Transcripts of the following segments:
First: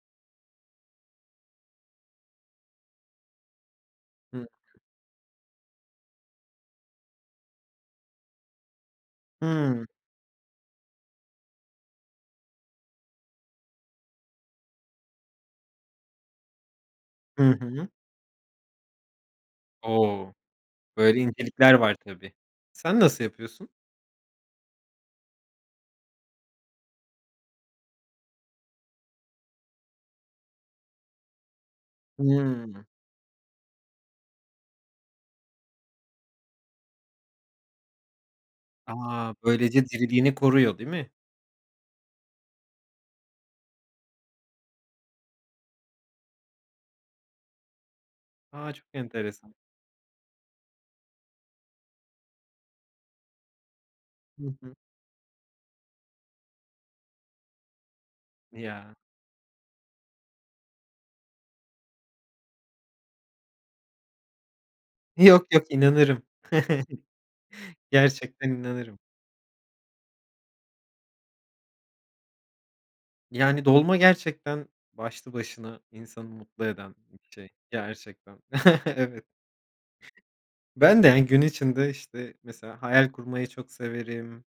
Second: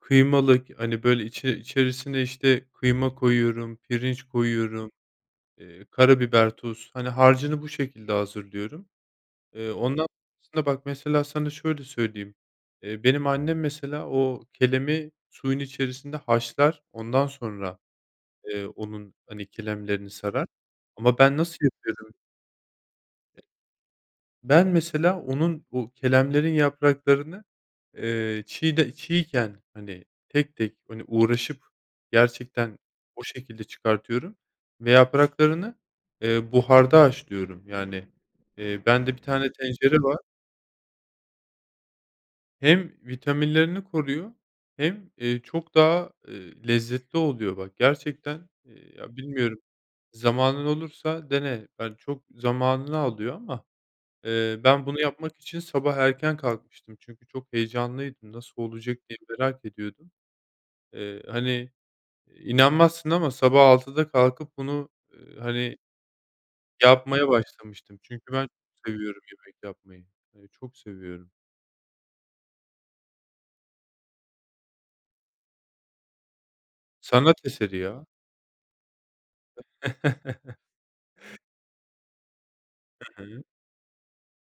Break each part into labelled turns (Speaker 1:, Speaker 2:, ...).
Speaker 1: Kıymalık, hani, böyle, içi içerisine, işte, kıyma koyuyorum, pirinç
Speaker 2: Hıı.
Speaker 1: koyuyorum, eee, karabiber, tuz, hani, harcını bu şekilde hazırlıyorum. Eee,
Speaker 2: Hımm.
Speaker 1: ondan sonra bak, mesela, sana şöyle söyleyeyim, eee, benim annem, mesela, o, kelemi suyun içerisinde haşlar, ondan
Speaker 2: Hı
Speaker 1: sonra,
Speaker 2: hı.
Speaker 1: eee, onun, hani, kelemlerini
Speaker 2: O!
Speaker 1: sarar ama
Speaker 2: Böyle
Speaker 1: ben nasıl
Speaker 2: incelikler var
Speaker 1: yapıyorum?
Speaker 2: tabii. Sen nasıl yapıyorsun?
Speaker 1: Ben mesela onun, bu, kelemlerin yapraklarını, eee, çiğde çiğken, hani, tek tek, hani, uğraşıp gerçekten
Speaker 2: Hımm.
Speaker 1: o şekilde çıkartıyorum ve yapraklarını, eee, buharda haşlıyorum. Yani, eee, bende
Speaker 2: A!
Speaker 1: tane
Speaker 2: Böylece
Speaker 1: tencere var.
Speaker 2: diriliğini koruyor, değil mi?
Speaker 1: Hem vitaminlerini koruyor hem eee, çok daha, eee, lezzetli oluyor. Bak gerçekten,
Speaker 2: A! Çok
Speaker 1: eee, ya,
Speaker 2: enteresan.
Speaker 1: bilmiyorum, zamanın olursa dene. Hani, çok zamanını alıyor ama,
Speaker 2: Hı
Speaker 1: eee,
Speaker 2: hı.
Speaker 1: ben bunu yapmak için sabah erken kalkmıştım. Çünkü çok heyecanlıydım. Nasıl
Speaker 2: Ya.
Speaker 1: olacak diye merak ediyordum. Eee, hani, inanmazsın ama sabah 6'da kalkıp bunu, eee,
Speaker 2: Yok, yok.
Speaker 1: hani,
Speaker 2: İnanırım.
Speaker 1: yapmaya başlamıştım. Çünkü ben
Speaker 2: Gerçekten
Speaker 1: çok
Speaker 2: inanırım.
Speaker 1: seviyorum yemek yapmayı. Hani, çok seviyorum.
Speaker 2: Yani, dolma gerçekten başlı başına insanı mutlu eden bir
Speaker 1: Sanat
Speaker 2: şey
Speaker 1: eseri ya.
Speaker 2: gerçekten. Evet. Ben de, yani, gün içinde, işte, mesela hayal
Speaker 1: Hı hı.
Speaker 2: kurmayı çok severim.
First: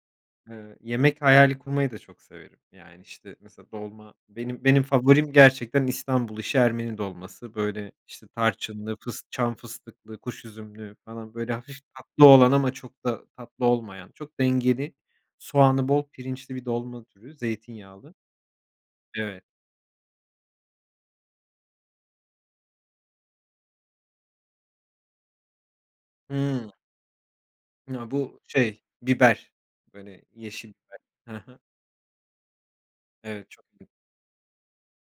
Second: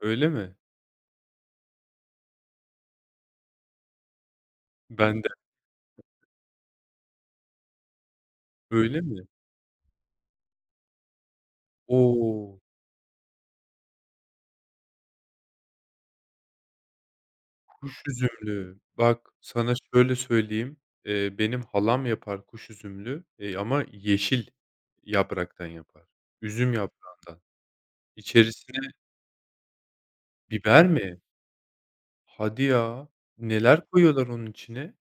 Speaker 1: Öyle mi?
Speaker 2: Eee, yemek hayali kurmayı da çok severim. Yani, işte, mesela, dolma, benim benim
Speaker 1: Ben de.
Speaker 2: favorim, gerçekten İstanbul işi Ermeni dolması. Böyle, işte, tarçınlı,
Speaker 1: Öyle
Speaker 2: fıs
Speaker 1: mi?
Speaker 2: çam fıstıklı, kuş üzümlü falan, böyle, hafif tatlı olan
Speaker 1: O!
Speaker 2: ama çok da tatlı olmayan, çok dengeli, soğanı bol, pirinçli bir dolma türü,
Speaker 1: Kuş
Speaker 2: zeytinyağlı.
Speaker 1: üzümlü. Bak,
Speaker 2: Evet.
Speaker 1: sana şöyle söyleyeyim. Eee, benim halam yapar kuş üzümlü, eee, ama yeşil yapraktan yapar,
Speaker 2: Hıı.
Speaker 1: üzüm yaprağından.
Speaker 2: Ya, bu,
Speaker 1: İçerisine
Speaker 2: şey, biber. Böyle, yeşil
Speaker 1: Biber
Speaker 2: biber.
Speaker 1: mi?
Speaker 2: Hı hı.
Speaker 1: Hadi ya.
Speaker 2: Evet, çok
Speaker 1: Neler
Speaker 2: [unintelligible]
Speaker 1: koyuyorlar onun içine?